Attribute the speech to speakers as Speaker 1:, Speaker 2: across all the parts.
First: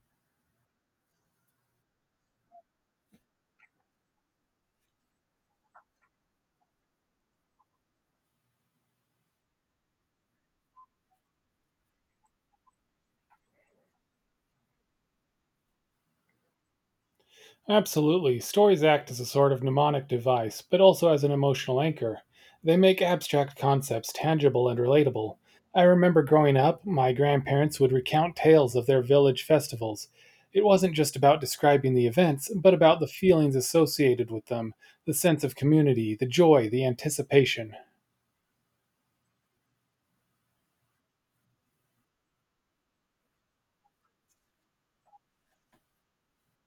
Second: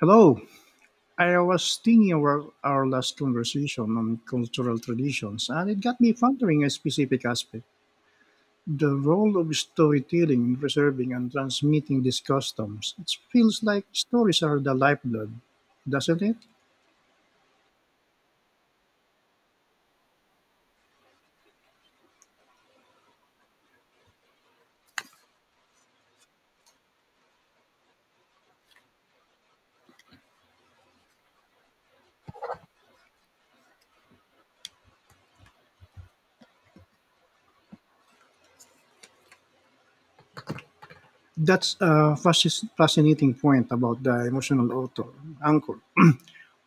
Speaker 1: Hello. I was thinking about our last conversation on cultural traditions, and it got me pondering a specific aspect, the role of storytelling in preserving and transmitting these customs. It feels like stories are the lifeblood, doesn't it?
Speaker 2: Absolutely. Stories act as a sort of mnemonic device, but also as an emotional anchor. They make abstract concepts tangible and relatable. I remember growing up, my grandparents would recount tales of their village festivals. It wasn't just about describing the events, but about the feelings associated with them, the sense of community, the joy, the anticipation.
Speaker 1: That's a fascinating point about the emotional author, anchor.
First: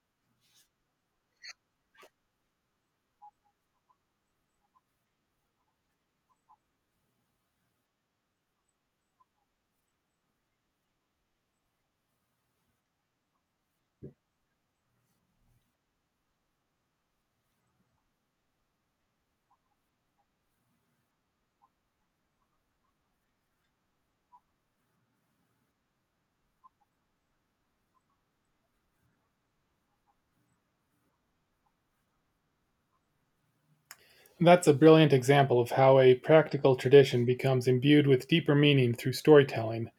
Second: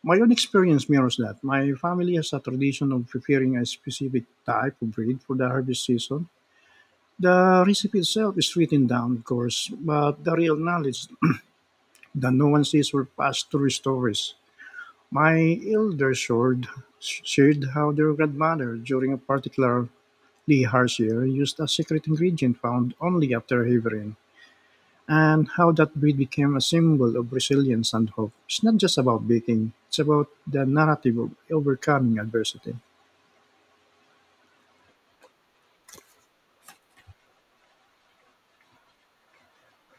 Speaker 1: My own experience mirrors that. My family has a tradition of preparing a specific type of breed for the harvest season. The recipe itself is written down, of course, but the real knowledge that no one sees were passed through stories. My elder shared how their grandmother, during a particularly harsh year, used a secret ingredient found only after heavy rain, and how that bread became a symbol of resilience and hope. It's not just about baking, it's about the narrative of overcoming adversity.
Speaker 2: That's a brilliant example of how a practical tradition becomes imbued with deeper meaning through storytelling.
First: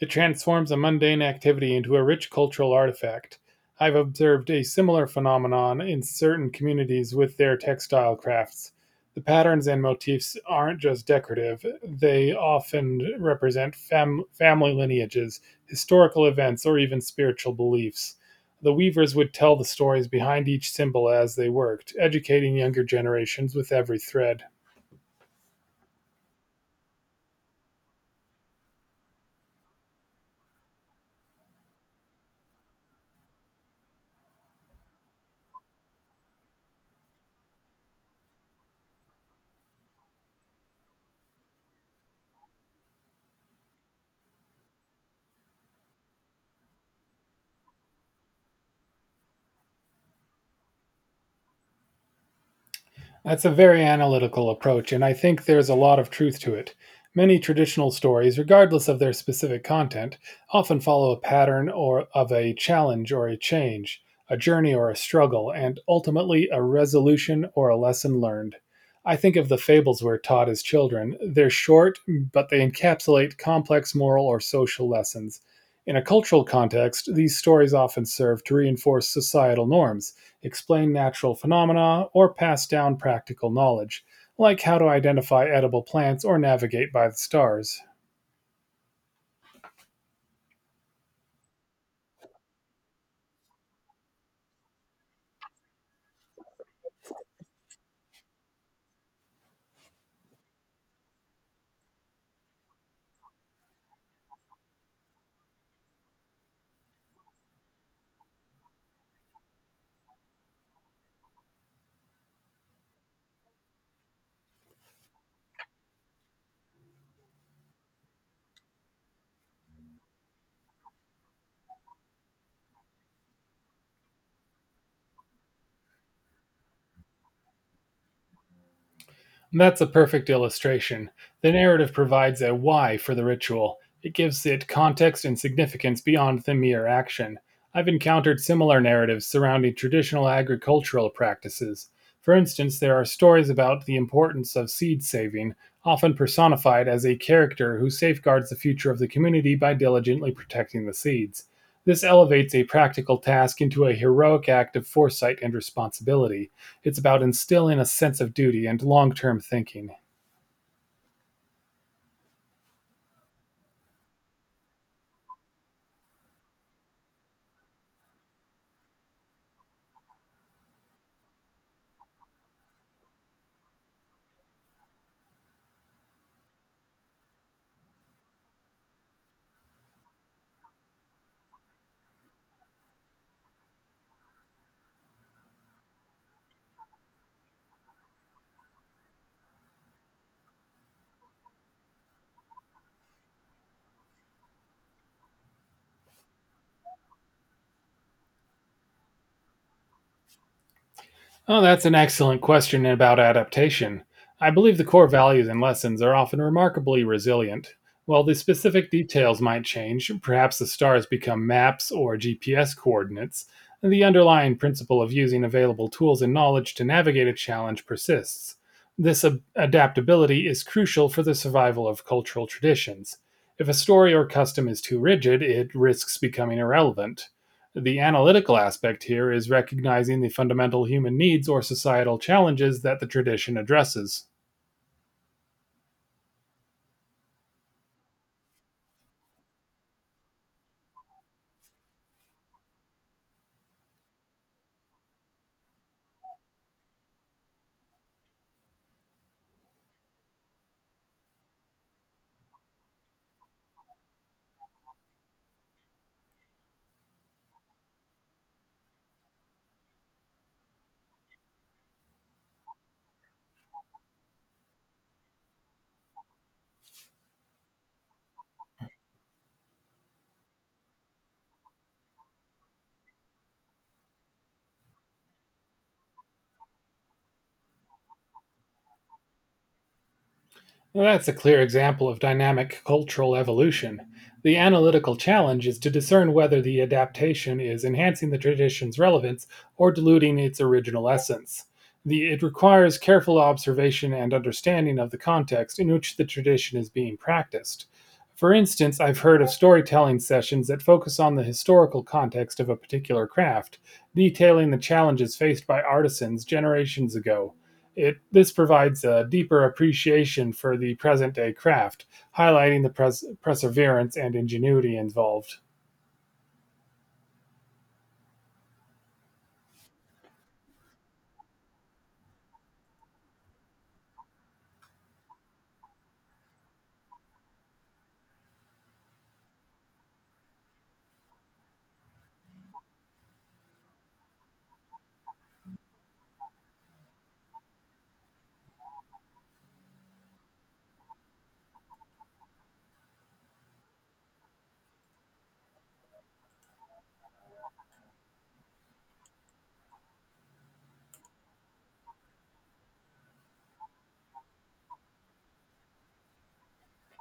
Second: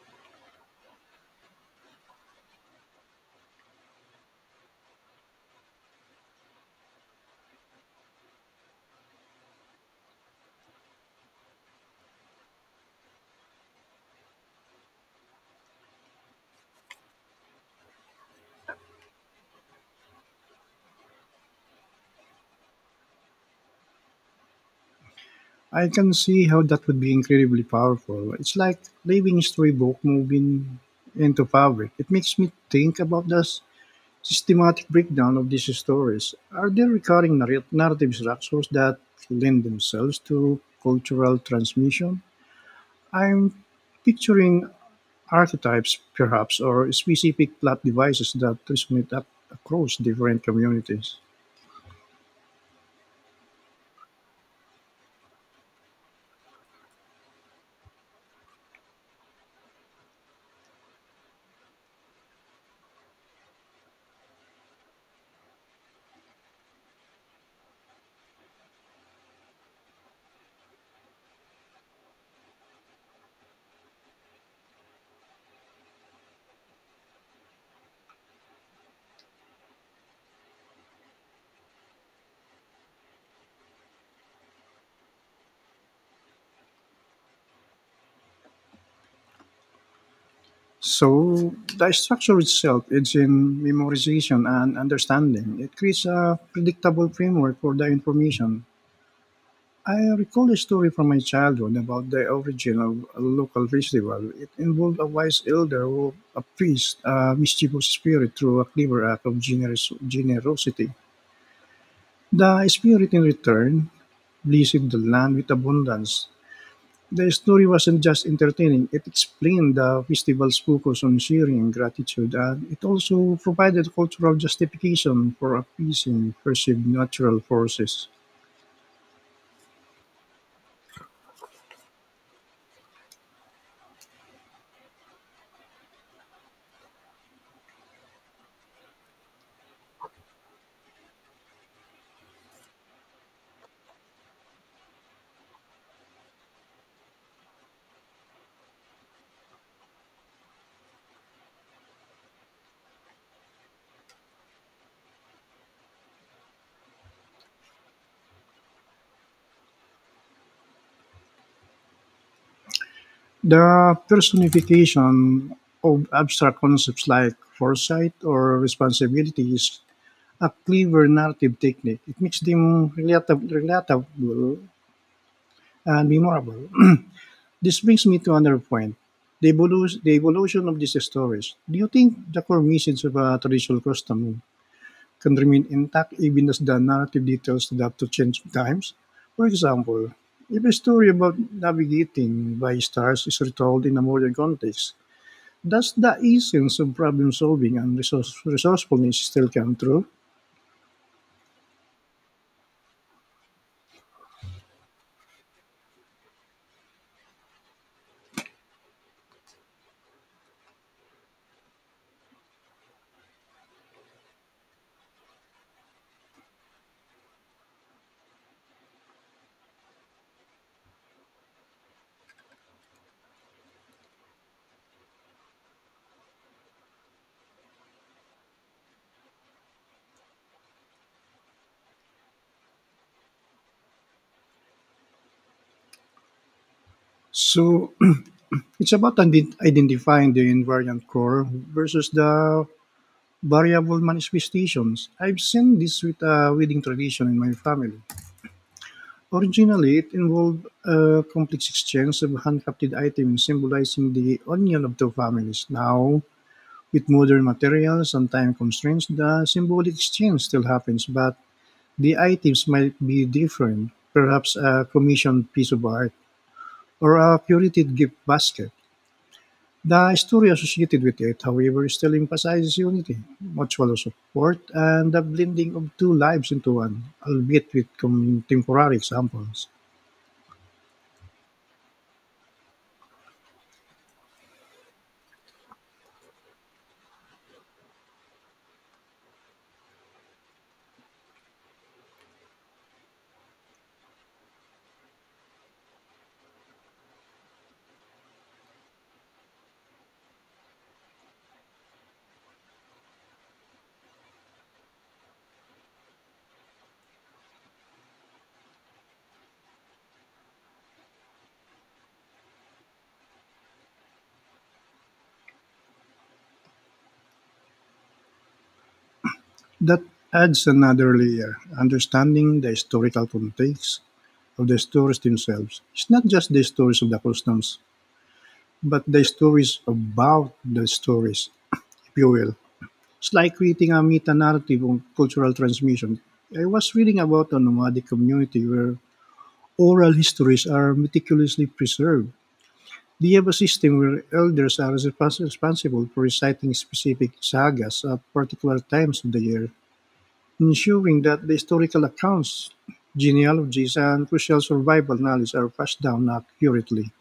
Speaker 2: It transforms a mundane activity into a rich cultural artifact. I've observed a similar phenomenon in certain communities with their textile crafts. The patterns and motifs aren't just decorative, they often represent family lineages, historical events, or even spiritual beliefs. The weavers would tell the stories behind each symbol as they worked, educating younger generations with every thread.
Speaker 1: I can see how that would be incredibly powerful. It's like living a storybook moving into fabric. It makes me think about the systematic breakdown of these stories. Are there recurring narrative structures that lend themselves to cultural transmission? I'm picturing archetypes, perhaps, or specific plot devices that resonate up across different communities.
Speaker 2: That's a very analytical approach, and I think there's a lot of truth to it. Many traditional stories, regardless of their specific content, often follow a pattern or of a challenge or a change, a journey or a struggle, and ultimately a resolution or a lesson learned. I think of the fables we're taught as children. They're short, but they encapsulate complex moral or social lessons. In a cultural context, these stories often serve to reinforce societal norms, explain natural phenomena, or pass down practical knowledge, like how to identify edible plants or navigate by the stars.
Speaker 1: So the structure itself is in memorization and understanding. It creates a predictable framework for the information. I recall a story from my childhood about the origin of a local festival. It involved a wise elder who appeased a mischievous spirit through a clever act of generosity. The spirit, in return, blessed the land with abundance. The story wasn't just entertaining, it explained the festival's focus on sharing and gratitude, and it also provided cultural justification for appeasing perceived natural forces.
Speaker 2: And that's a perfect illustration. The narrative provides a why for the ritual. It gives it context and significance beyond the mere action. I've encountered similar narratives surrounding traditional agricultural practices. For instance, there are stories about the importance of seed saving, often personified as a character who safeguards the future of the community by diligently protecting the seeds. This elevates a practical task into a heroic act of foresight and responsibility. It's about instilling a sense of duty and long term thinking.
Speaker 1: The personification of abstract concepts like foresight or responsibility is a clever narrative technique. It makes them relatable and memorable. This brings me to another point, the evolution of these stories. Do you think the core message of a traditional custom can remain intact even as the narrative details adapt to change times? For example, if a story about navigating by stars is retold in a modern context, does the essence of problem solving and resourcefulness still come through?
Speaker 2: Oh, that's an excellent question about adaptation. I believe the core values and lessons are often remarkably resilient. While the specific details might change, perhaps the stars become maps or GPS coordinates, and the underlying principle of using available tools and knowledge to navigate a challenge persists. This adaptability is crucial for the survival of cultural traditions. If a story or custom is too rigid, it risks becoming irrelevant. The analytical aspect here is recognizing the fundamental human needs or societal challenges that the tradition addresses.
Speaker 1: So it's about identifying the invariant core versus the variable manifestations. I've seen this with a wedding tradition in my family. Originally, it involved a complex exchange of handcrafted items symbolizing the union of two families. Now, with modern materials and time constraints, the symbolic exchange still happens, but the items might be different, perhaps a commissioned piece of art or a curated gift basket. The story associated with it, however, still emphasizes unity, mutual support, and the blending of two lives into one, albeit with contemporary examples.
Speaker 2: Well, that's a clear example of dynamic cultural evolution. The analytical challenge is to discern whether the adaptation is enhancing the tradition's relevance or diluting its original essence. It requires careful observation and understanding of the context in which the tradition is being practiced. For instance, I've heard of storytelling sessions that focus on the historical context of a particular craft, detailing the challenges faced by artisans generations ago. This provides a deeper appreciation for the present day craft, highlighting the perseverance and ingenuity involved.
Speaker 1: That adds another layer, understanding the historical context of the stories themselves. It's not just the stories of the customs, but the stories about the stories, if you will. It's like creating a meta narrative on cultural transmission. I was reading about a nomadic community where oral histories are meticulously preserved. Do you have a system where elders are responsible for reciting specific sagas at particular times of the year, ensuring that the historical accounts, genealogies, and crucial survival knowledge are passed down accurately?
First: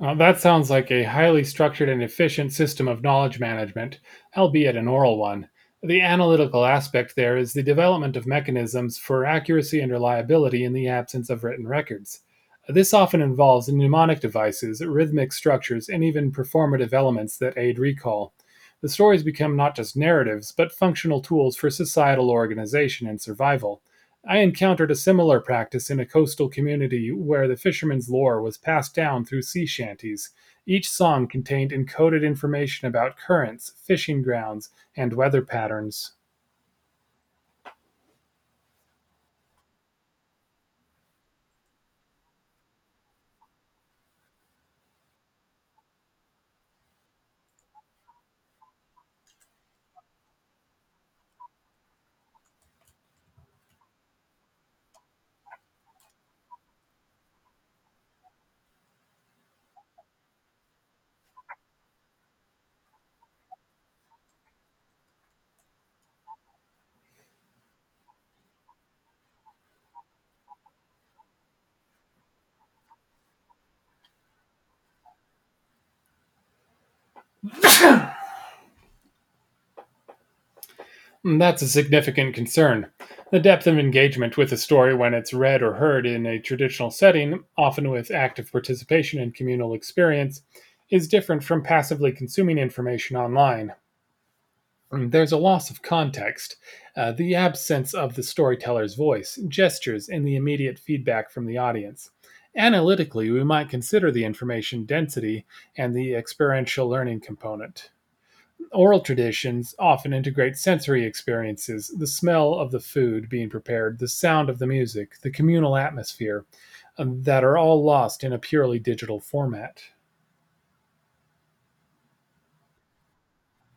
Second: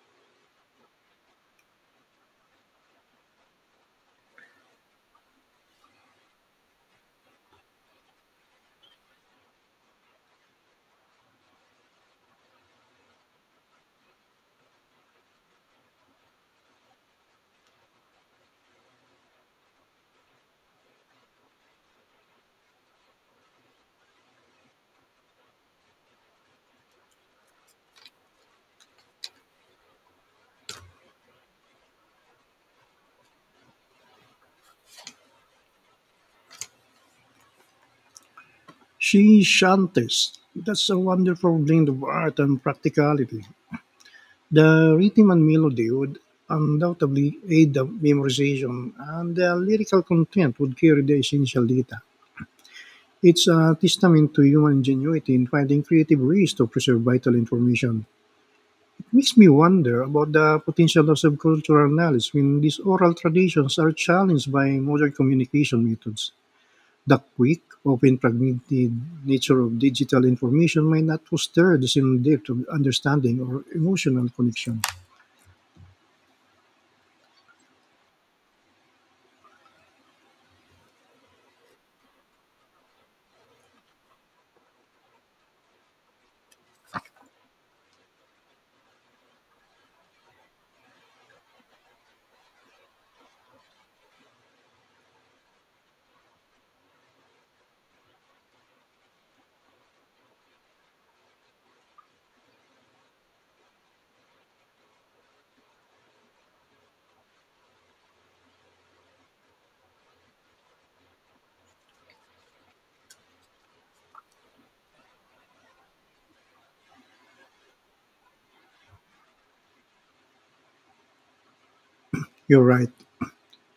Speaker 2: That sounds like a highly structured and efficient system of knowledge management, albeit an oral one. The analytical aspect there is the development of mechanisms for accuracy and reliability in the absence of written records. This often involves mnemonic devices, rhythmic structures, and even performative elements that aid recall. The stories become not just narratives, but functional tools for societal organization and survival. I encountered a similar practice in a coastal community where the fisherman's lore was passed down through sea shanties. Each song contained encoded information about currents, fishing grounds, and weather patterns.
Speaker 1: She shanties. That's a wonderful blend of art and practicality. The rhythm and melody would undoubtedly aid the memorization, and the lyrical content would carry the essential data. It's a testament to human ingenuity in finding creative ways to preserve vital information. It makes me wonder about the potential of subcultural knowledge when these oral traditions are challenged by modern communication methods. The quick, often fragmented nature of digital information may not foster the same depth of understanding or emotional connection.
Speaker 2: Hmm, that's a significant concern. The depth of engagement with a story when it's read or heard in a traditional setting, often with active participation in communal experience, is different from passively consuming information online. There's a loss of context, the absence of the storyteller's voice, gestures, and the immediate feedback from the audience. Analytically, we might consider the information density and the experiential learning component. Oral traditions often integrate sensory experiences, the smell of the food being prepared, the sound of the music, the communal atmosphere, that are all lost in a purely digital format.
Speaker 1: You're right.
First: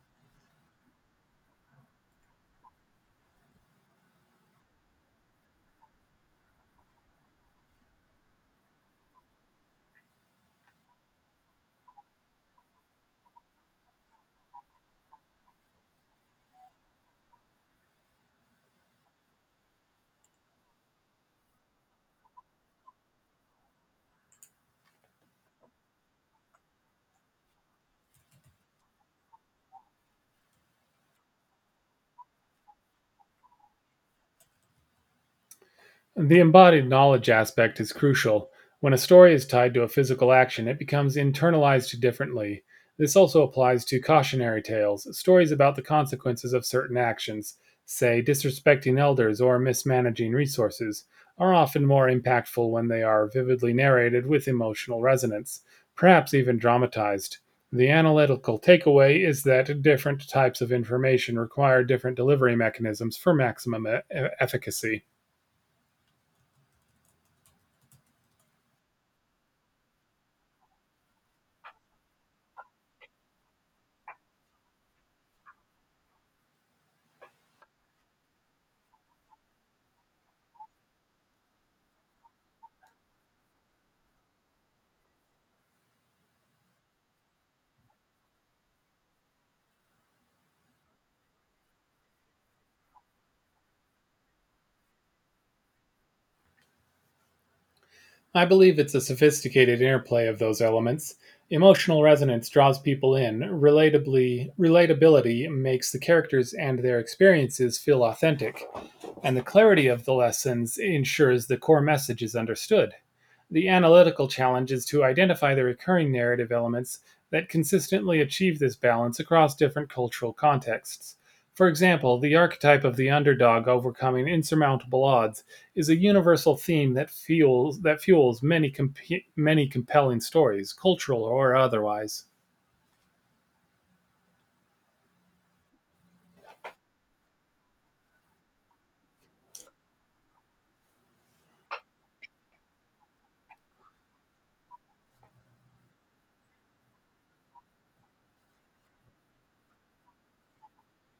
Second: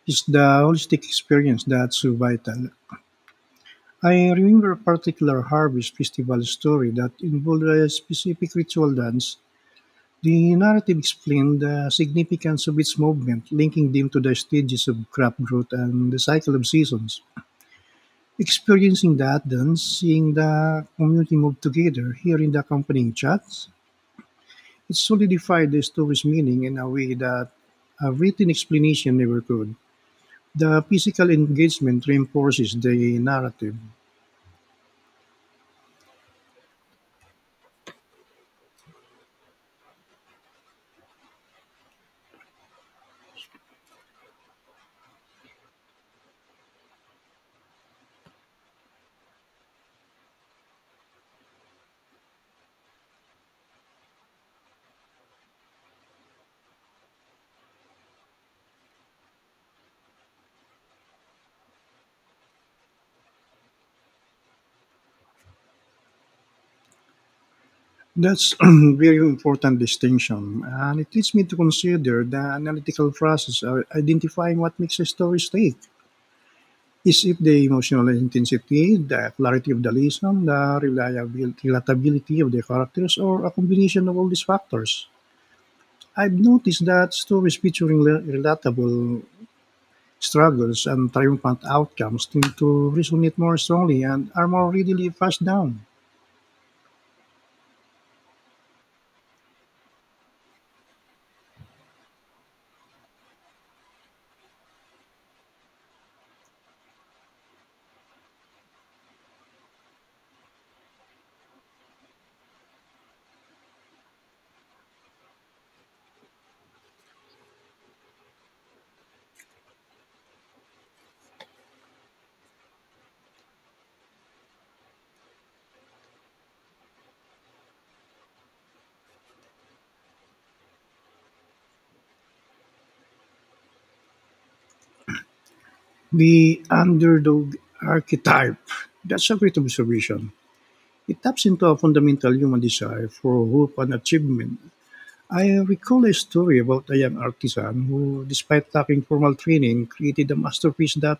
Speaker 1: It's the holistic experience that's so vital. I remember a particular harvest festival story that involved a specific ritual dance. The narrative explained the significance of its movement, linking them to the stages of crop growth and the cycle of seasons. Experiencing the Athens, seeing the community move together, hearing the accompanying chants, it solidified the story's meaning in a way that a written explanation never could. The physical engagement reinforces the narrative.
Speaker 2: The embodied knowledge aspect is crucial. When a story is tied to a physical action, it becomes internalized differently. This also applies to cautionary tales. Stories about the consequences of certain actions, say disrespecting elders or mismanaging resources, are often more impactful when they are vividly narrated with emotional resonance, perhaps even dramatized. The analytical takeaway is that different types of information require different delivery mechanisms for maximum efficacy.
Speaker 1: That's a very important distinction, and it leads me to consider the analytical process of identifying what makes a story stick. Is it the emotional intensity, the clarity of the lesson, the reliabil relatability of the characters, or a combination of all these factors? I've noticed that stories featuring relatable struggles and triumphant outcomes tend to resonate more strongly and are more readily passed down.
Speaker 2: I believe it's a sophisticated interplay of those elements. Emotional resonance draws people in, relatably relatability makes the characters and their experiences feel authentic, and the clarity of the lessons ensures the core message is understood. The analytical challenge is to identify the recurring narrative elements that consistently achieve this balance across different cultural contexts. For example, the archetype of the underdog overcoming insurmountable odds is a universal theme that fuels many many compelling stories, cultural or otherwise.
Speaker 1: The underdog archetype. That's a great observation. It taps into a fundamental human desire for hope and achievement. I recall a story about a young artisan who, despite lacking formal training, created a masterpiece that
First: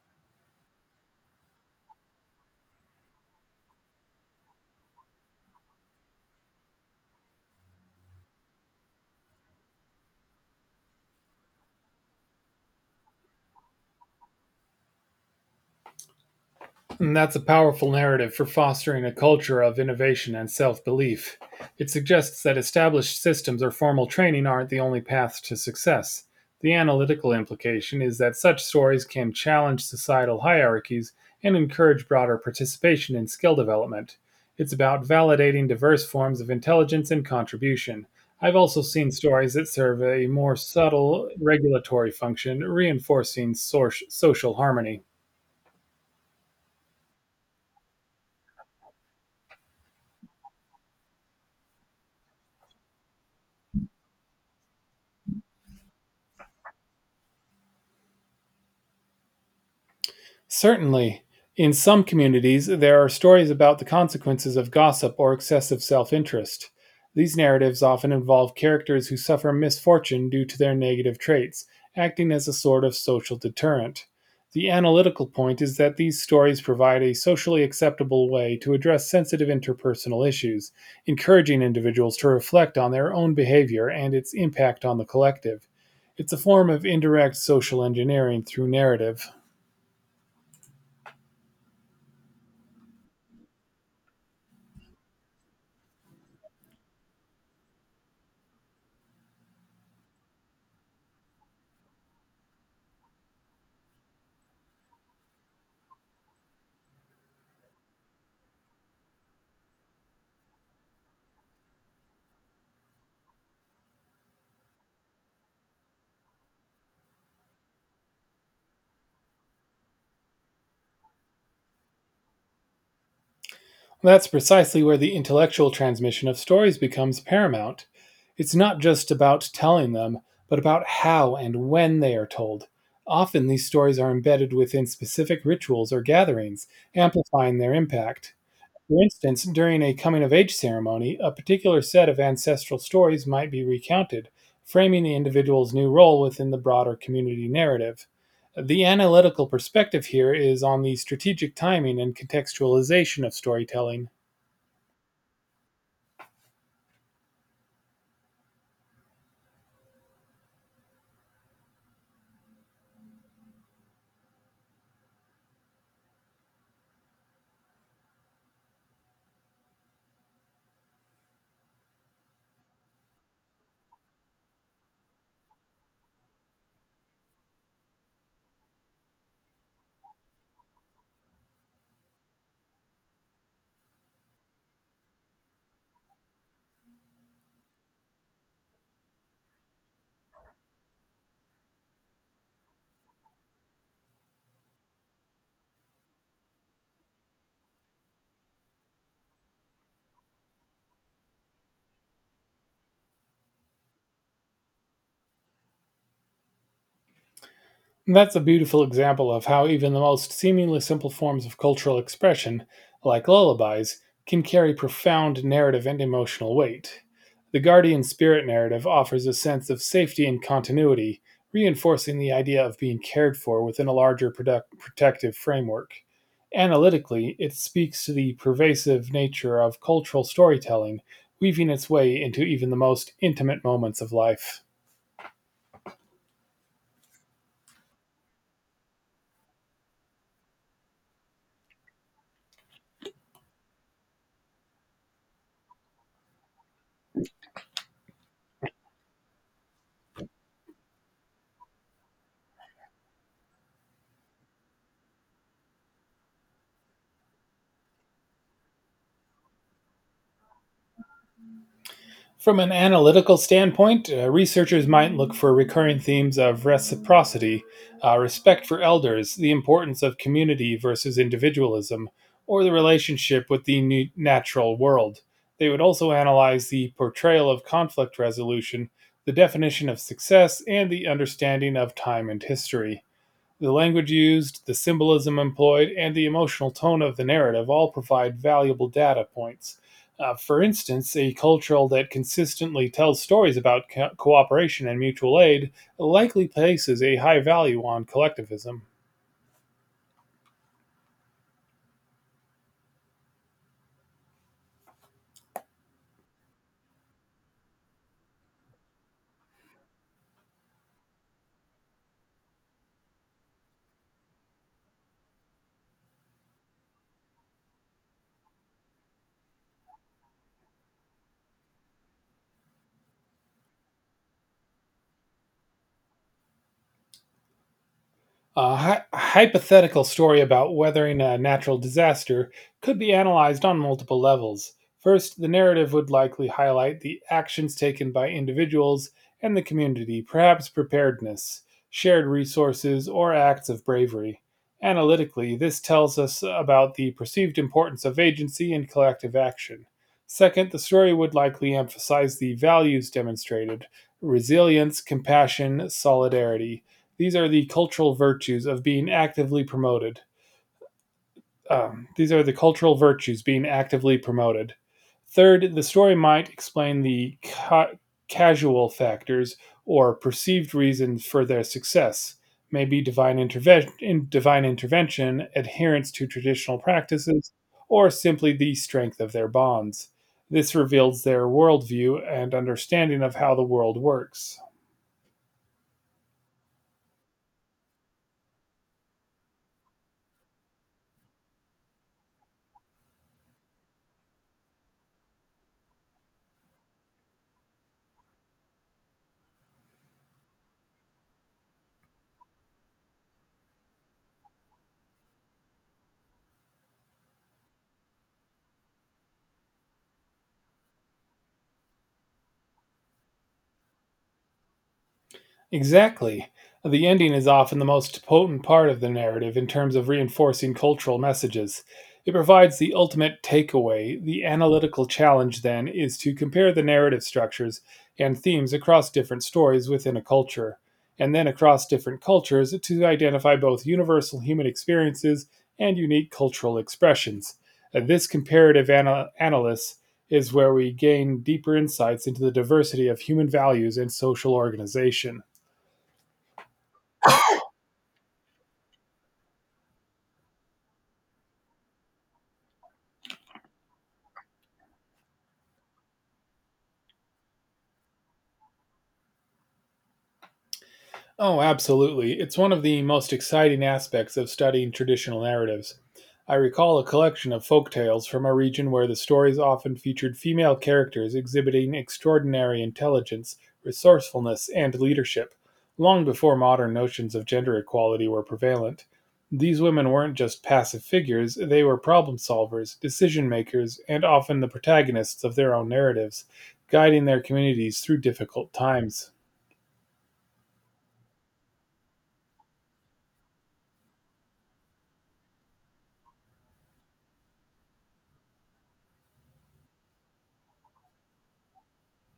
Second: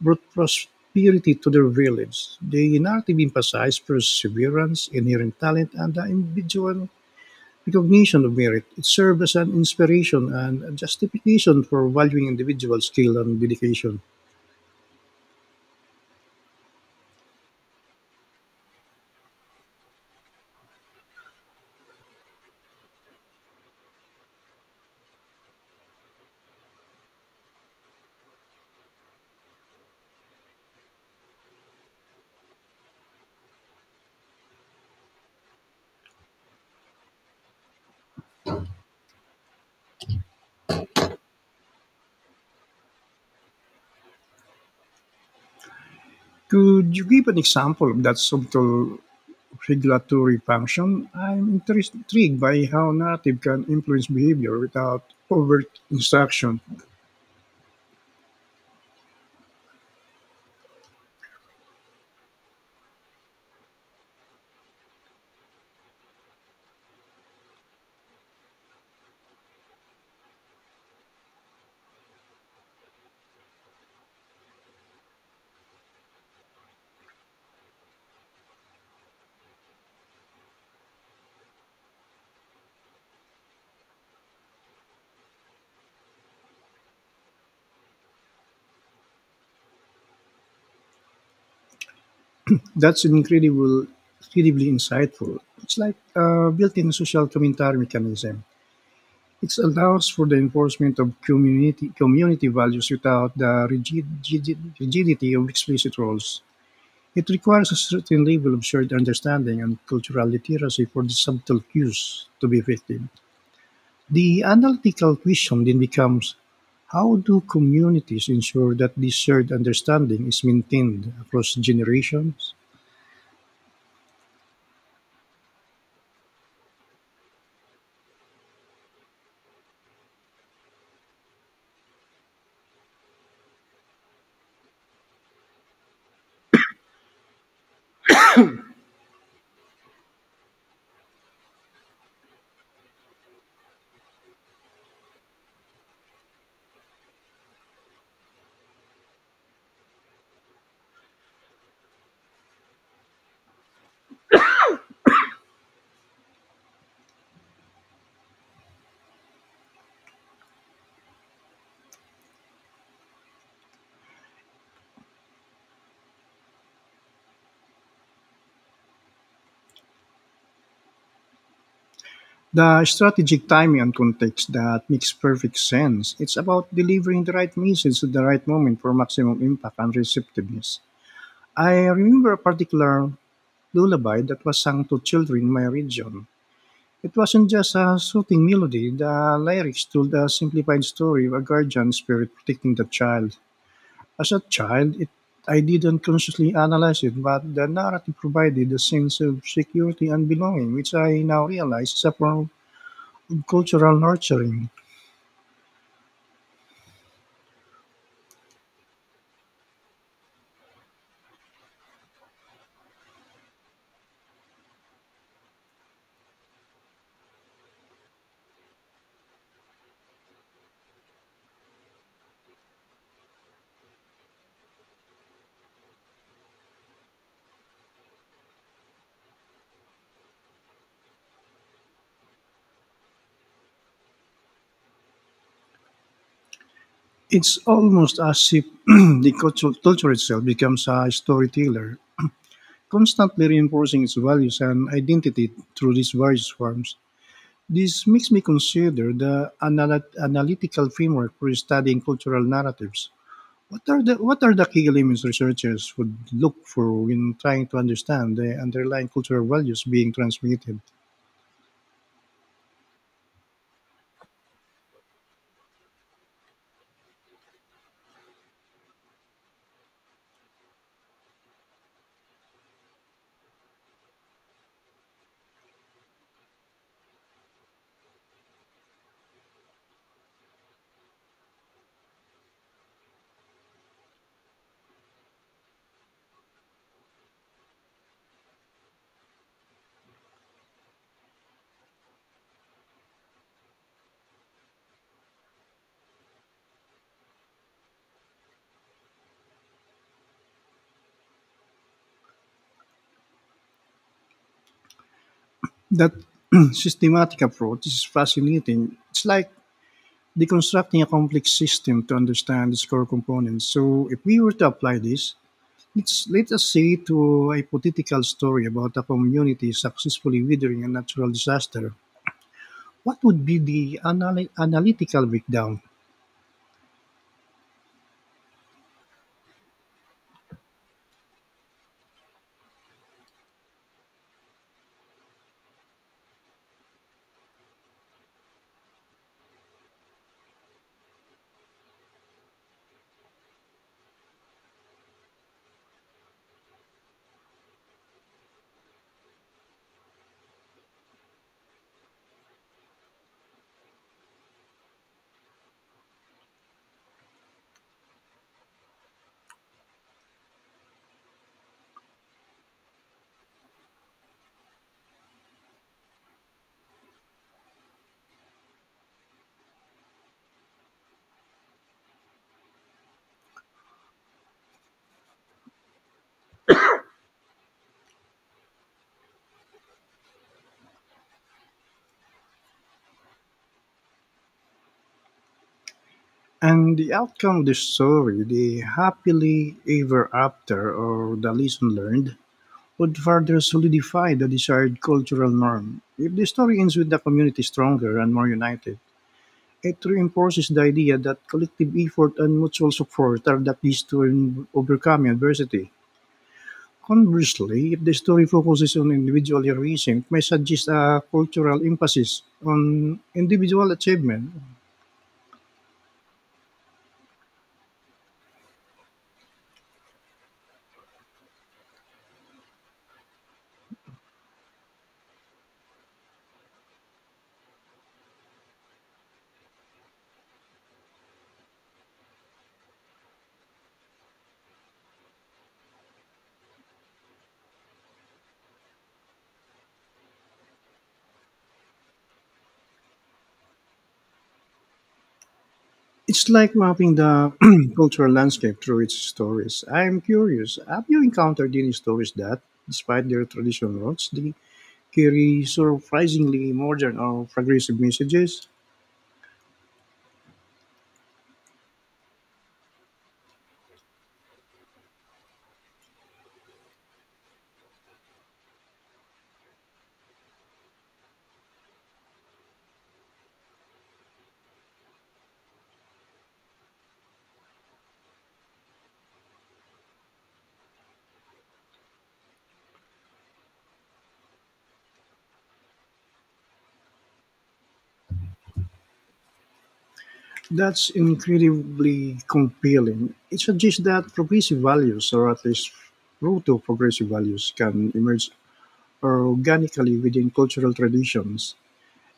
Speaker 1: brought prosperity to their village. The narrative emphasized perseverance, inherent talent, and the individual recognition of merit. It served as an inspiration and a justification for valuing individual skill and dedication.
Speaker 2: And that's a powerful narrative for fostering a culture of innovation and self-belief. It suggests that established systems or formal training aren't the only path to success. The analytical implication is that such stories can challenge societal hierarchies and encourage broader participation in skill development. It's about validating diverse forms of intelligence and contribution. I've also seen stories that serve a more subtle regulatory function, reinforcing social harmony.
Speaker 1: Could you give an example of that subtle regulatory function? I'm intrigued by how narrative can influence behavior without overt instruction.
Speaker 2: Certainly, in some communities there are stories about the consequences of gossip or excessive self-interest. These narratives often involve characters who suffer misfortune due to their negative traits, acting as a sort of social deterrent. The analytical point is that these stories provide a socially acceptable way to address sensitive interpersonal issues, encouraging individuals to reflect on their own behavior and its impact on the collective. It's a form of indirect social engineering through narrative.
Speaker 1: That's incredible, Incredibly insightful. It's like a built-in social commentary mechanism. It allows for the enforcement of community values without the rigidity of explicit roles. It requires a certain level of shared understanding and cultural literacy for the subtle cues to be effective. The analytical question then becomes, how do communities ensure that this shared understanding is maintained across generations?
Speaker 2: That's precisely where the intellectual transmission of stories becomes paramount. It's not just about telling them, but about how and when they are told. Often these stories are embedded within specific rituals or gatherings, amplifying their impact. For instance, during a coming of age ceremony, a particular set of ancestral stories might be recounted, framing the individual's new role within the broader community narrative. The analytical perspective here is on the strategic timing and contextualization of storytelling.
Speaker 1: The strategic timing and context, that makes perfect sense. It's about delivering the right message at the right moment for maximum impact and receptiveness. I remember a particular lullaby that was sung to children in my region. It wasn't just a soothing melody, the lyrics told a simplified story of a guardian spirit protecting the child. As a child, I didn't consciously analyze it, but the narrative provided a sense of security and belonging, which I now realize is a form of cultural nurturing.
Speaker 2: And that's a beautiful example of how even the most seemingly simple forms of cultural expression, like lullabies, can carry profound narrative and emotional weight. The guardian spirit narrative offers a sense of safety and continuity, reinforcing the idea of being cared for within a larger protective framework. Analytically, it speaks to the pervasive nature of cultural storytelling, weaving its way into even the most intimate moments of life.
Speaker 1: It's almost as if the culture itself becomes a storyteller, constantly reinforcing its values and identity through these various forms. This makes me consider the analytical framework for studying cultural narratives. What are the key elements researchers would look for when trying to understand the underlying cultural values being transmitted?
Speaker 2: From an analytical standpoint, researchers might look for recurring themes of reciprocity, respect for elders, the importance of community versus individualism, or the relationship with the natural world. They would also analyze the portrayal of conflict resolution, the definition of success, and the understanding of time and history. The language used, the symbolism employed, and the emotional tone of the narrative all provide valuable data points. For instance, a culture that consistently tells stories about cooperation and mutual aid likely places a high value on collectivism.
Speaker 1: That systematic approach is fascinating. It's like deconstructing a complex system to understand its core components. So if we were to apply this, let us say to a hypothetical story about a community successfully weathering a natural disaster, what would be the analytical breakdown?
Speaker 2: A hypothetical story about weathering a natural disaster could be analyzed on multiple levels. First, the narrative would likely highlight the actions taken by individuals and the community, perhaps preparedness, shared resources, or acts of bravery. Analytically, this tells us about the perceived importance of agency and collective action. Second, the story would likely emphasize the values demonstrated, resilience, compassion, solidarity, these are the cultural virtues of being actively promoted. These are the cultural virtues being actively promoted. Third, the story might explain the casual factors or perceived reasons for their success, maybe divine intervention, adherence to traditional practices, or simply the strength of their bonds. This reveals their worldview and understanding of how the world works.
Speaker 1: And the outcome of the story, the happily ever after or the lesson learned, would further solidify the desired cultural norm. If the story ends with the community stronger and more united, it reinforces the idea that collective effort and mutual support are the keys to overcoming adversity. Conversely, if the story focuses on individual heroism, it may suggest a cultural emphasis on individual achievement.
Speaker 2: Exactly. The ending is often the most potent part of the narrative in terms of reinforcing cultural messages. It provides the ultimate takeaway. The analytical challenge, then, is to compare the narrative structures and themes across different stories within a culture, and then across different cultures to identify both universal human experiences and unique cultural expressions. This comparative analysis is where we gain deeper insights into the diversity of human values and social organization.
Speaker 1: It's like mapping the cultural landscape through its stories. I'm curious, have you encountered any stories that, despite their traditional roots, they carry surprisingly modern or progressive messages?
Speaker 2: Oh, absolutely. It's one of the most exciting aspects of studying traditional narratives. I recall a collection of folk tales from a region where the stories often featured female characters exhibiting extraordinary intelligence, resourcefulness, and leadership, long before modern notions of gender equality were prevalent. These women weren't just passive figures, they were problem solvers, decision makers, and often the protagonists of their own narratives, guiding their communities through difficult times.
Speaker 1: That's incredibly compelling. It suggests that progressive values, or at least proto progressive values, can emerge organically within cultural traditions,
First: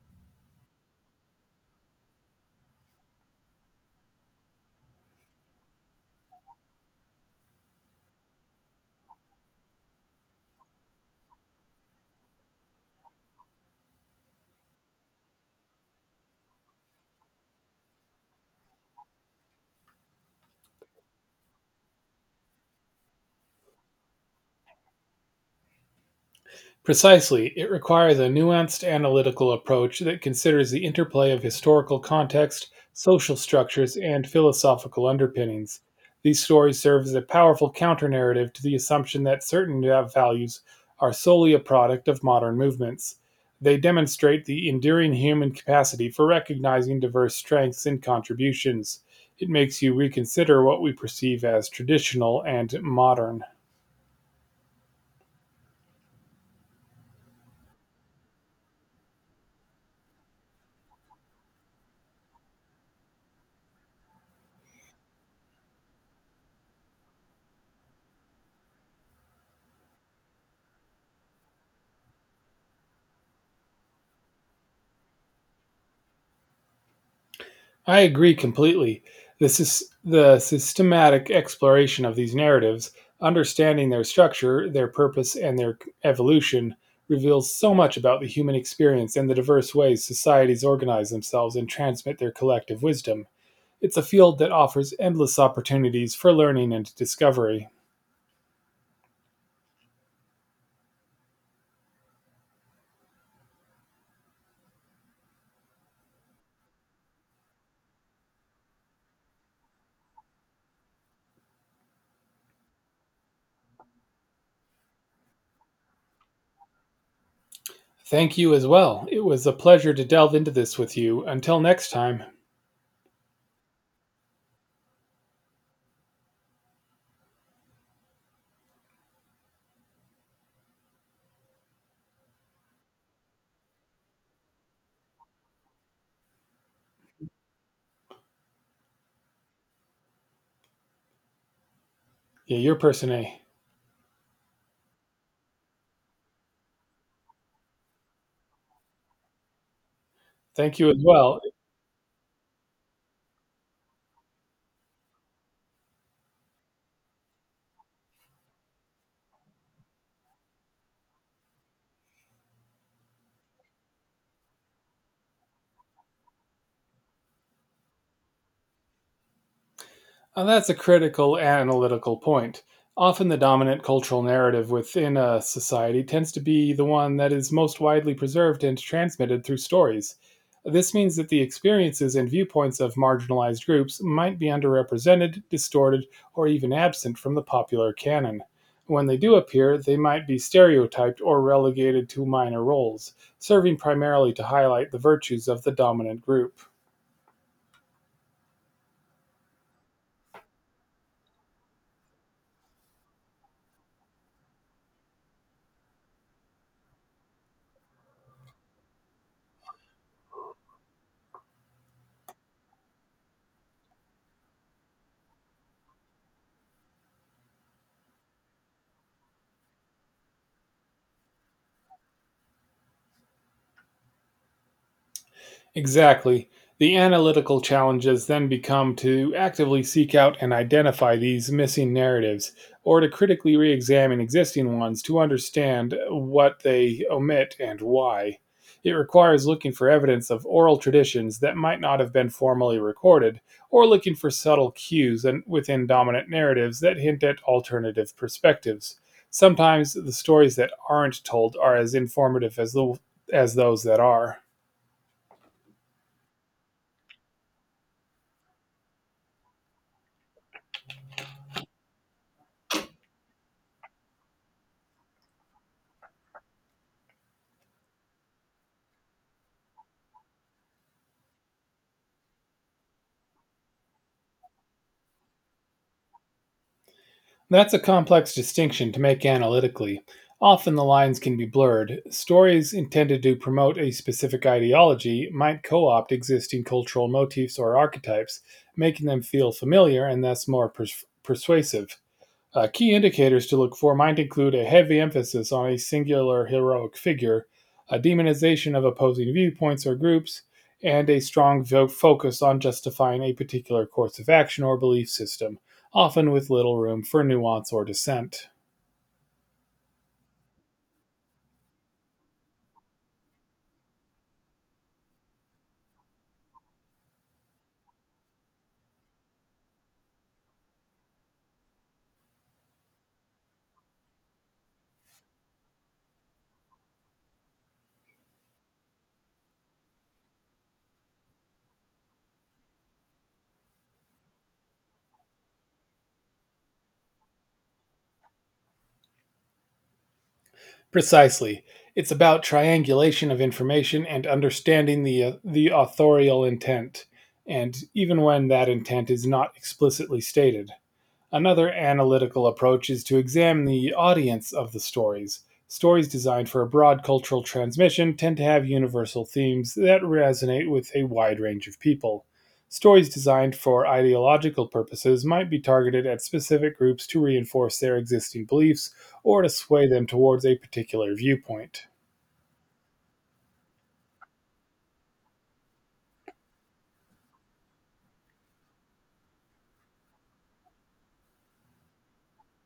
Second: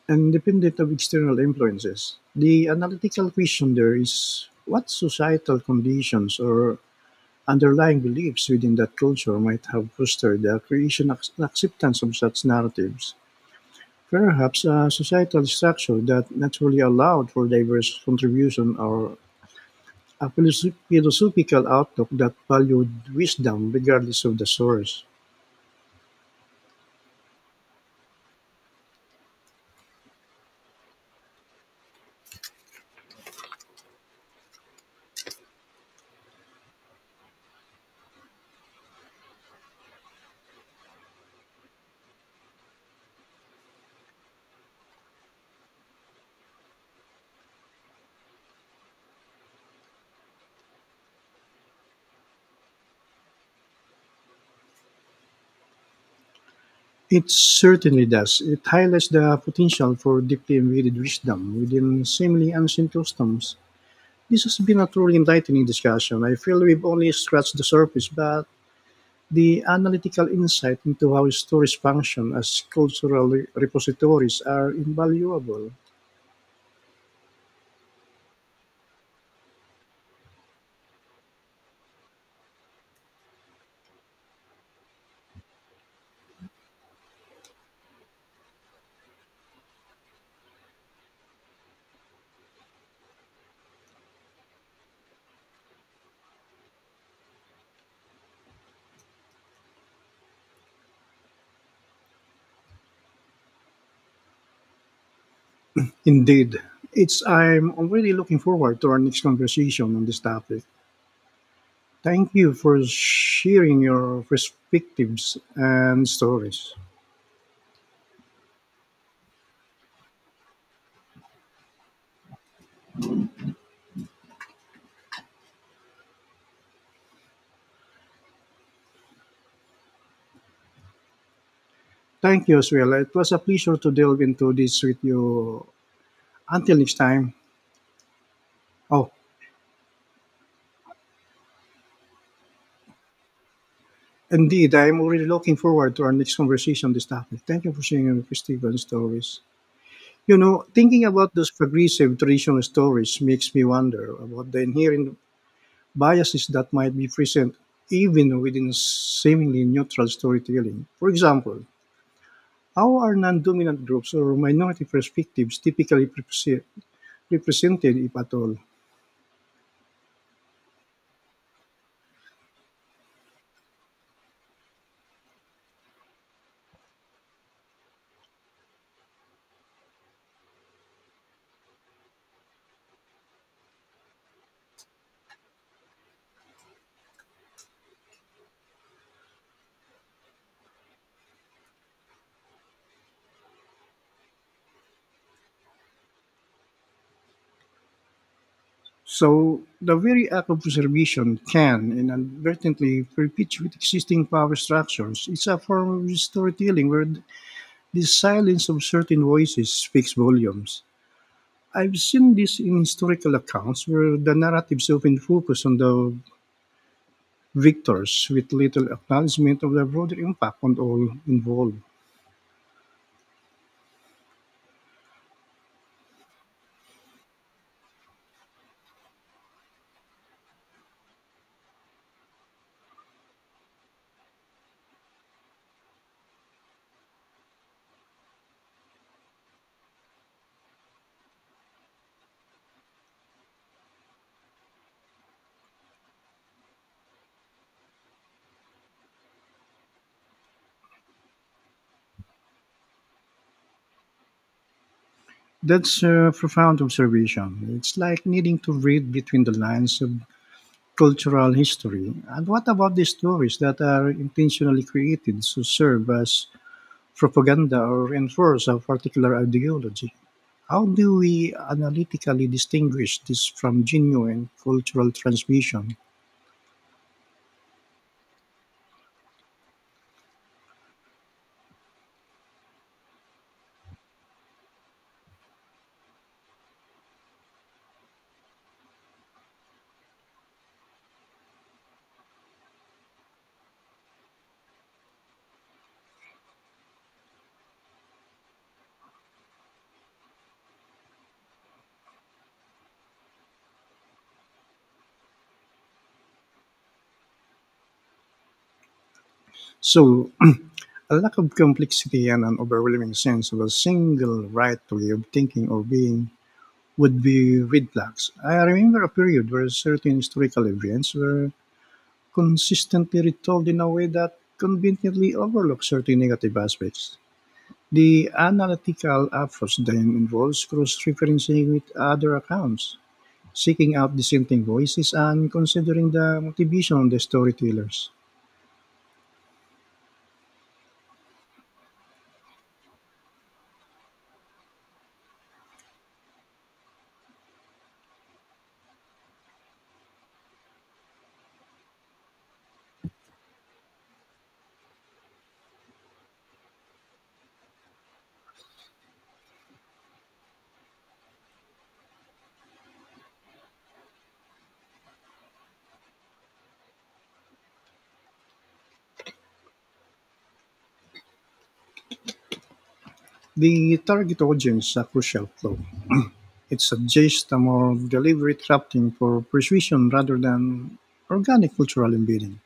Speaker 1: independent of external influences. The analytical question there is what societal conditions or underlying beliefs within that culture might have fostered the creation and acceptance of such narratives. Perhaps a societal structure that naturally allowed for diverse contribution or a philosophical outlook that valued wisdom regardless of the source.
Speaker 2: Precisely, it requires a nuanced analytical approach that considers the interplay of historical context, social structures, and philosophical underpinnings. These stories serve as a powerful counter-narrative to the assumption that certain values are solely a product of modern movements. They demonstrate the enduring human capacity for recognizing diverse strengths and contributions. It makes you reconsider what we perceive as traditional and modern.
Speaker 1: It certainly does. It highlights the potential for deeply embedded wisdom within seemingly ancient customs. This has been a truly enlightening discussion. I feel we've only scratched the surface, but the analytical insight into how stories function as cultural repositories are invaluable.
Speaker 2: I agree completely. This is the systematic exploration of these narratives, understanding their structure, their purpose, and their evolution reveals so much about the human experience and the diverse ways societies organize themselves and transmit their collective wisdom. It's a field that offers endless opportunities for learning and discovery.
Speaker 1: Indeed, it's I'm already looking forward to our next conversation on this topic. Thank you for sharing your perspectives and stories.
Speaker 2: Thank you as well. It was a pleasure to delve into this with you. Until next time,
Speaker 1: Thank you as well. It was a pleasure to delve into this with you. Until next time. Oh,
Speaker 2: yeah, your person A.
Speaker 1: indeed, I'm already looking forward to our next conversation on this topic. Thank you for sharing your perspective and stories. You know,
Speaker 2: Thank you as
Speaker 1: thinking about
Speaker 2: well.
Speaker 1: those progressive traditional stories makes me wonder about the inherent biases that might be present even within seemingly neutral storytelling. For example, how are non-dominant groups or minority perspectives typically represented, if at all?
Speaker 2: That's a critical analytical point. Often, the dominant cultural narrative within a society tends to be the one that is most widely preserved and transmitted through stories. This means that the experiences and viewpoints of marginalized groups might be underrepresented, distorted, or even absent from the popular canon. When they do appear, they might be stereotyped or relegated to minor roles, serving primarily to highlight the virtues of the dominant group.
Speaker 1: So, the very act of observation can inadvertently perpetuate existing power structures. It's a form of storytelling where the silence of certain voices speaks volumes. I've seen this in historical accounts where the narratives often focus on the victors with little acknowledgement of the broader impact on all involved.
Speaker 2: Exactly. The analytical challenges then become to actively seek out and identify these missing narratives, or to critically re examine existing ones to understand what they omit and why. It requires looking for evidence of oral traditions that might not have been formally recorded, or looking for subtle within dominant narratives that hint at alternative perspectives. Sometimes the stories that aren't told are as informative as as those that are.
Speaker 1: That's a profound observation. It's like needing to read between the lines of cultural history. And what about the stories that are intentionally created to serve as propaganda or enforce a particular ideology? How do we analytically distinguish this from genuine cultural transmission?
Speaker 2: That's a complex distinction to make analytically. Often the lines can be blurred. Stories intended to promote a specific ideology might co opt existing cultural motifs or archetypes, making them feel familiar and thus more persuasive. Key indicators to look for might include a heavy emphasis on a singular heroic figure, a demonization of opposing viewpoints or groups, and a strong focus on justifying a particular course of action or belief system, often with little room for nuance or dissent.
Speaker 1: So, a lack of complexity and an overwhelming sense of a single right way of thinking or being would be red flags. I remember a period where certain historical events were consistently retold in a way that conveniently overlooked certain negative aspects. The analytical approach then involves cross referencing with other accounts, seeking out dissenting voices, and considering the motivation of the storytellers.
Speaker 2: Precisely. It's about triangulation of information and understanding the authorial intent, and even when that intent is not explicitly stated. Another analytical approach is to examine the audience of the stories. Stories designed for a broad cultural transmission tend to have universal themes that resonate with a wide range of people. Stories designed for ideological purposes might be targeted at specific groups to reinforce their existing beliefs or to sway them towards a particular viewpoint.
Speaker 1: The target audience is a crucial flaw. It suggests a more deliberate crafting for persuasion rather than organic cultural embedding.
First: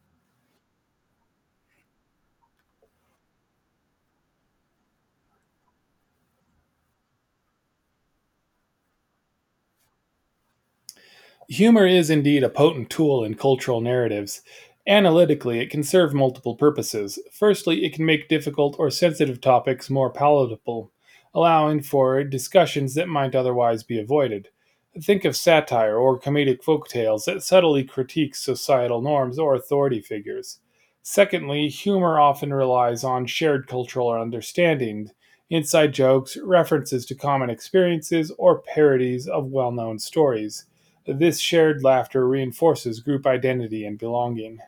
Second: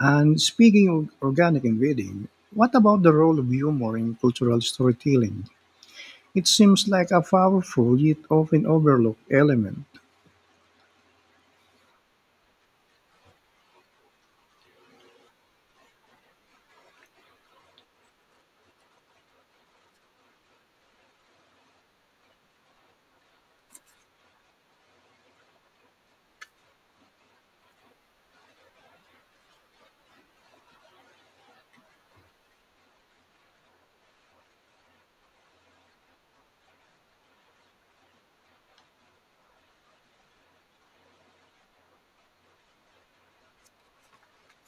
Speaker 1: And speaking of organic ingredient, what about the role of humor in cultural storytelling? It seems like a powerful yet often overlooked element.
Speaker 2: Humor is indeed a potent tool in cultural narratives. Analytically, it can serve multiple purposes. Firstly, it can make difficult or sensitive topics more palatable, allowing for discussions that might otherwise be avoided. Think of satire or comedic folk tales that subtly critique societal norms or authority figures. Secondly, humor often relies on shared cultural understanding, inside jokes, references to common experiences, or parodies of well known stories. This shared laughter reinforces group identity and belonging.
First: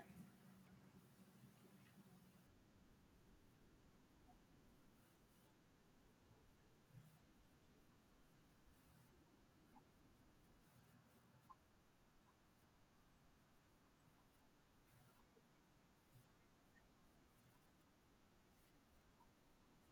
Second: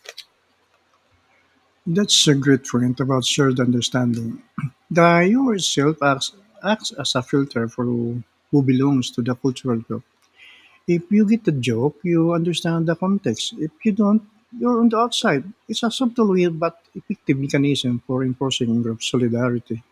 Speaker 1: That's a great point about shared understanding. The humor itself acts as a filter for who belongs to the cultural group. If you get the joke, you understand the context. If you don't, you're on the outside. It's a subtle way but effective mechanism for enforcing group solidarity.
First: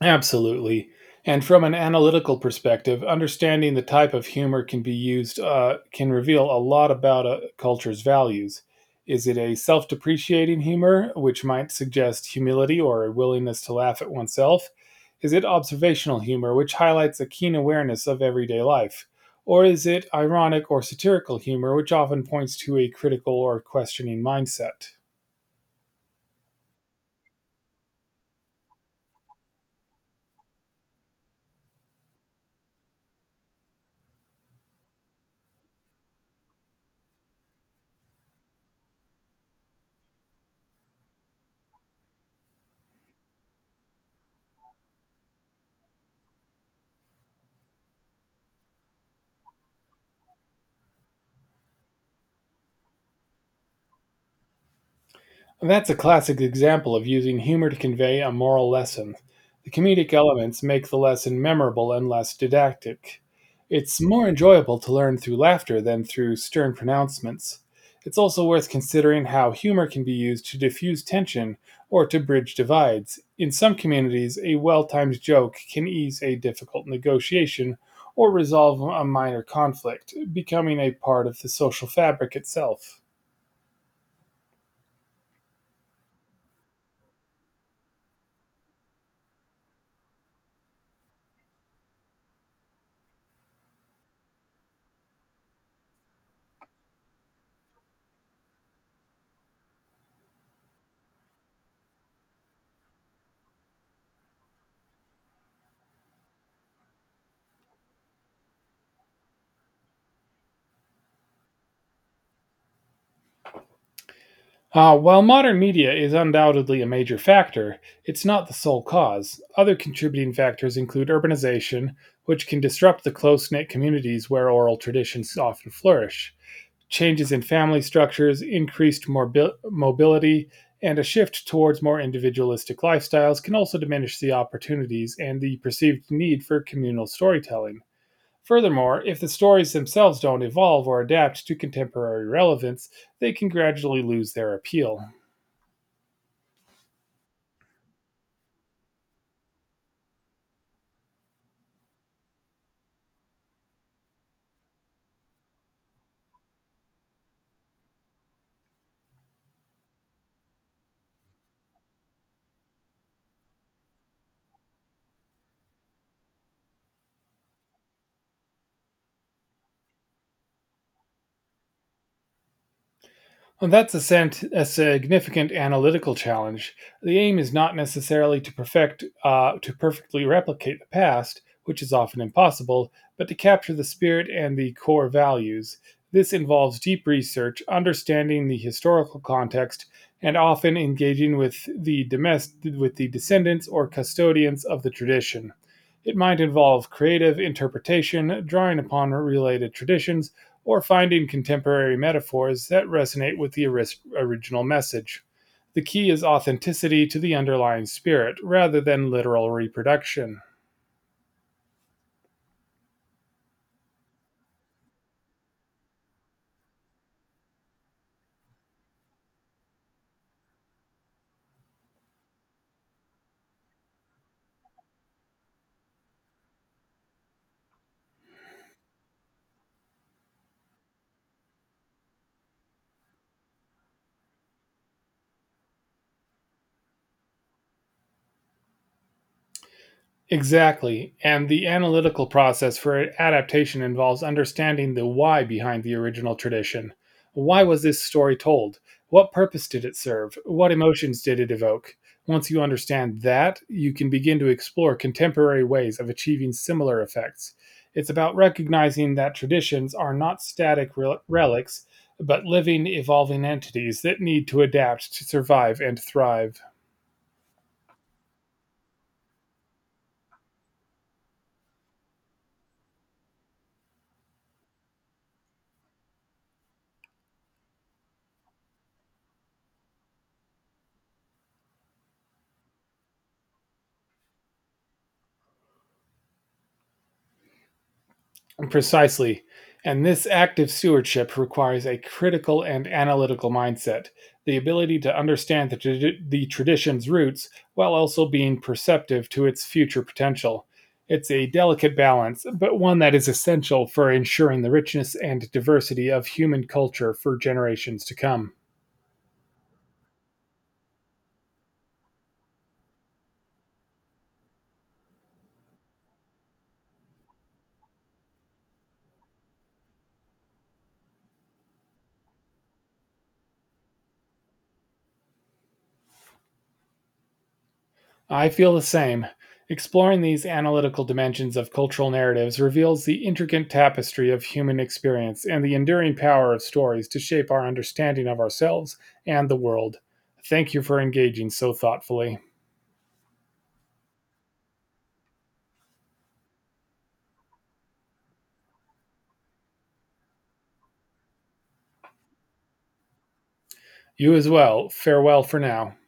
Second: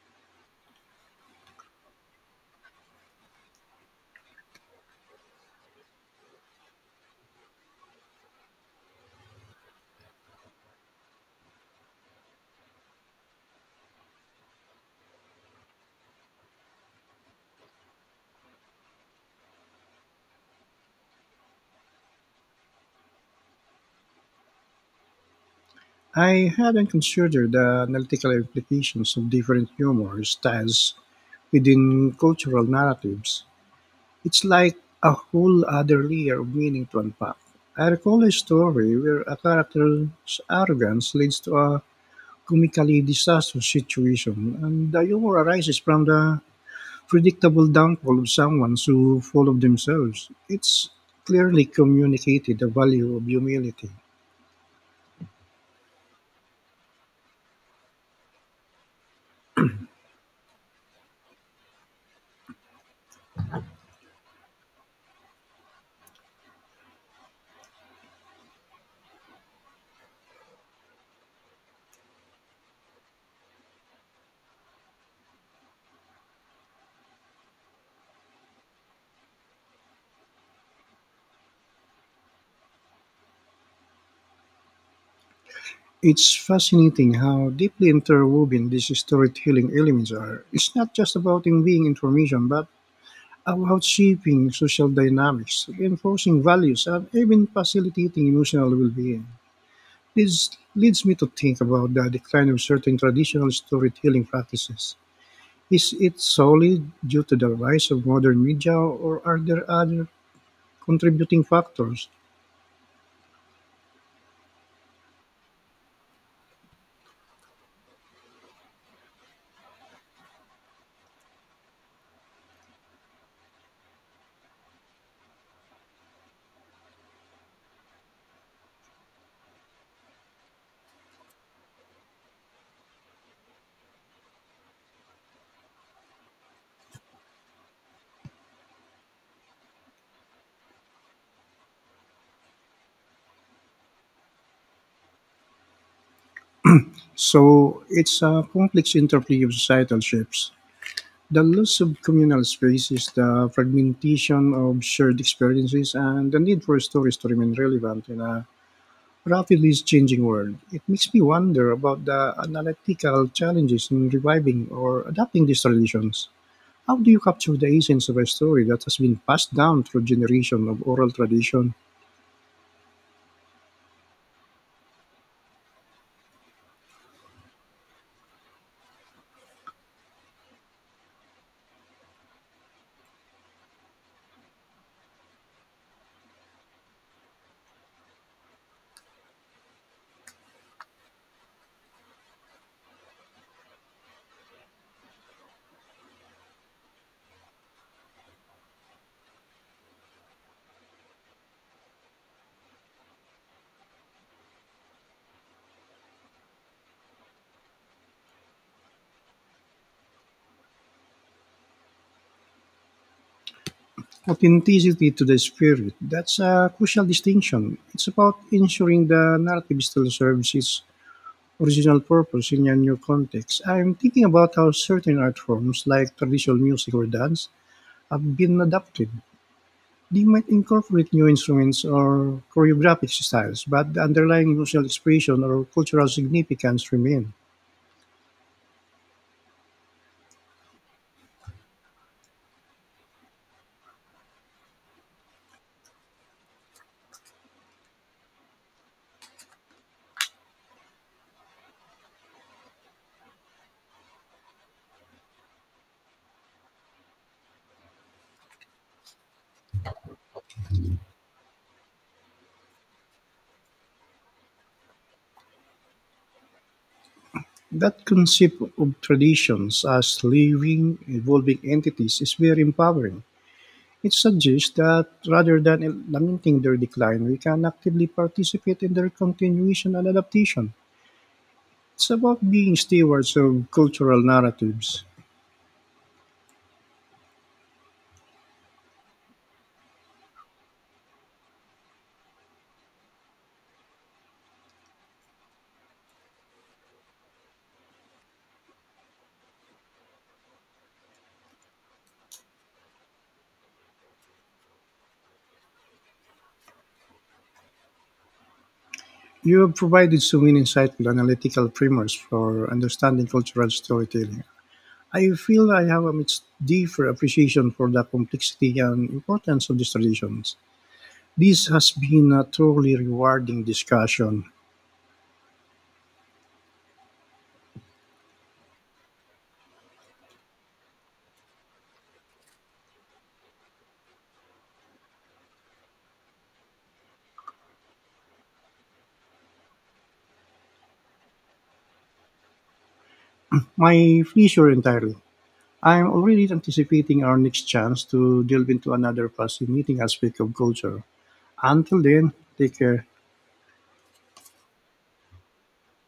Speaker 2: Absolutely. And from an analytical perspective, understanding the type of humor can be used can reveal a lot about a culture's values. Is it a self depreciating humor, which might suggest humility or a willingness to laugh at oneself? Is it observational humor, which highlights a keen awareness of everyday life? Or is it ironic or satirical humor, which often points to a critical or questioning mindset?
Speaker 1: I hadn't considered the analytical implications of different humor styles within cultural narratives. It's like a whole other layer of meaning to unpack. I recall a story where a character's arrogance leads to a comically disastrous situation, and the humor arises from the predictable downfall of someone so full of themselves. It's clearly communicated the value of humility.
Speaker 2: That's a classic example of using humor to convey a moral lesson. The comedic elements make the lesson memorable and less didactic. It's more enjoyable to learn through laughter than through stern pronouncements. It's also worth considering how humor can be used to diffuse tension or to bridge divides. In some communities, a well timed joke can ease a difficult negotiation or resolve a minor conflict, becoming a part of the social fabric itself.
Speaker 1: It's fascinating how deeply interwoven these storytelling elements are. It's not just about conveying information, but about shaping social dynamics, reinforcing values, and even facilitating emotional well-being. This leads me to think about the decline of certain traditional storytelling practices. Is it solely due to the rise of modern media, or are there other contributing factors?
Speaker 2: While modern media is undoubtedly a major factor, it's not the sole cause. Other contributing factors include urbanization, which can disrupt the close knit communities where oral traditions often flourish, changes in family structures, increased mobility, and a shift towards more individualistic lifestyles can also diminish the opportunities and the perceived need for communal storytelling. Furthermore, if the stories themselves don't evolve or adapt to contemporary relevance, they can gradually lose their appeal.
Speaker 1: So it's a complex interplay of societal shifts. The loss of communal spaces, the fragmentation of shared experiences, and the need for stories to remain relevant in a rapidly changing world. It makes me wonder about the analytical challenges in reviving or adapting these traditions. How do you capture the essence of a story that has been passed down through generations of oral tradition?
Speaker 2: Well, that's a significant analytical challenge. The aim is not necessarily to perfectly replicate the past, which is often impossible, but to capture the spirit and the core values. This involves deep research, understanding the historical context, and often engaging with the descendants or custodians of the tradition. It might involve creative interpretation, drawing upon related traditions or finding contemporary metaphors that resonate with the original message. The key is authenticity to the underlying spirit rather than literal reproduction.
Speaker 1: Authenticity to the spirit. That's a crucial distinction. It's about ensuring the narrative still serves its original purpose in a new context. I'm thinking about how certain art forms, like traditional music or dance, have been adapted. They might incorporate new instruments or choreographic styles, but the underlying emotional expression or cultural significance remain.
Speaker 2: Exactly, and the analytical process for adaptation involves understanding the why behind the original tradition. Why was this story told? What purpose did it serve? What emotions did it evoke? Once you understand that, you can begin to explore contemporary ways of achieving similar effects. It's about recognizing that traditions are not static relics, but living, evolving entities that need to adapt to survive and thrive.
Speaker 1: That concept of traditions as living, evolving entities is very empowering. It suggests that rather than lamenting their decline, we can actively participate in their continuation and adaptation. It's about being stewards of cultural narratives.
Speaker 2: Precisely. And this active stewardship requires a critical and analytical mindset, the ability to understand the tradition's roots while also being perceptive to its future potential. It's a delicate balance, but one that is essential for ensuring the richness and diversity of human culture for generations to come.
Speaker 1: You have provided so many insightful analytical primers for understanding cultural storytelling. I feel I have a much deeper appreciation for the complexity and importance of these traditions. This has been a truly rewarding discussion.
Speaker 2: I feel the same. Exploring these analytical dimensions of cultural narratives reveals the intricate tapestry of human experience and the enduring power of stories to shape our understanding of ourselves and the world. Thank you for engaging so thoughtfully.
Speaker 1: My pleasure entirely. I'm already anticipating our next chance to delve into another fascinating aspect of culture. Until then, take care.
Speaker 2: You as well. Farewell for now.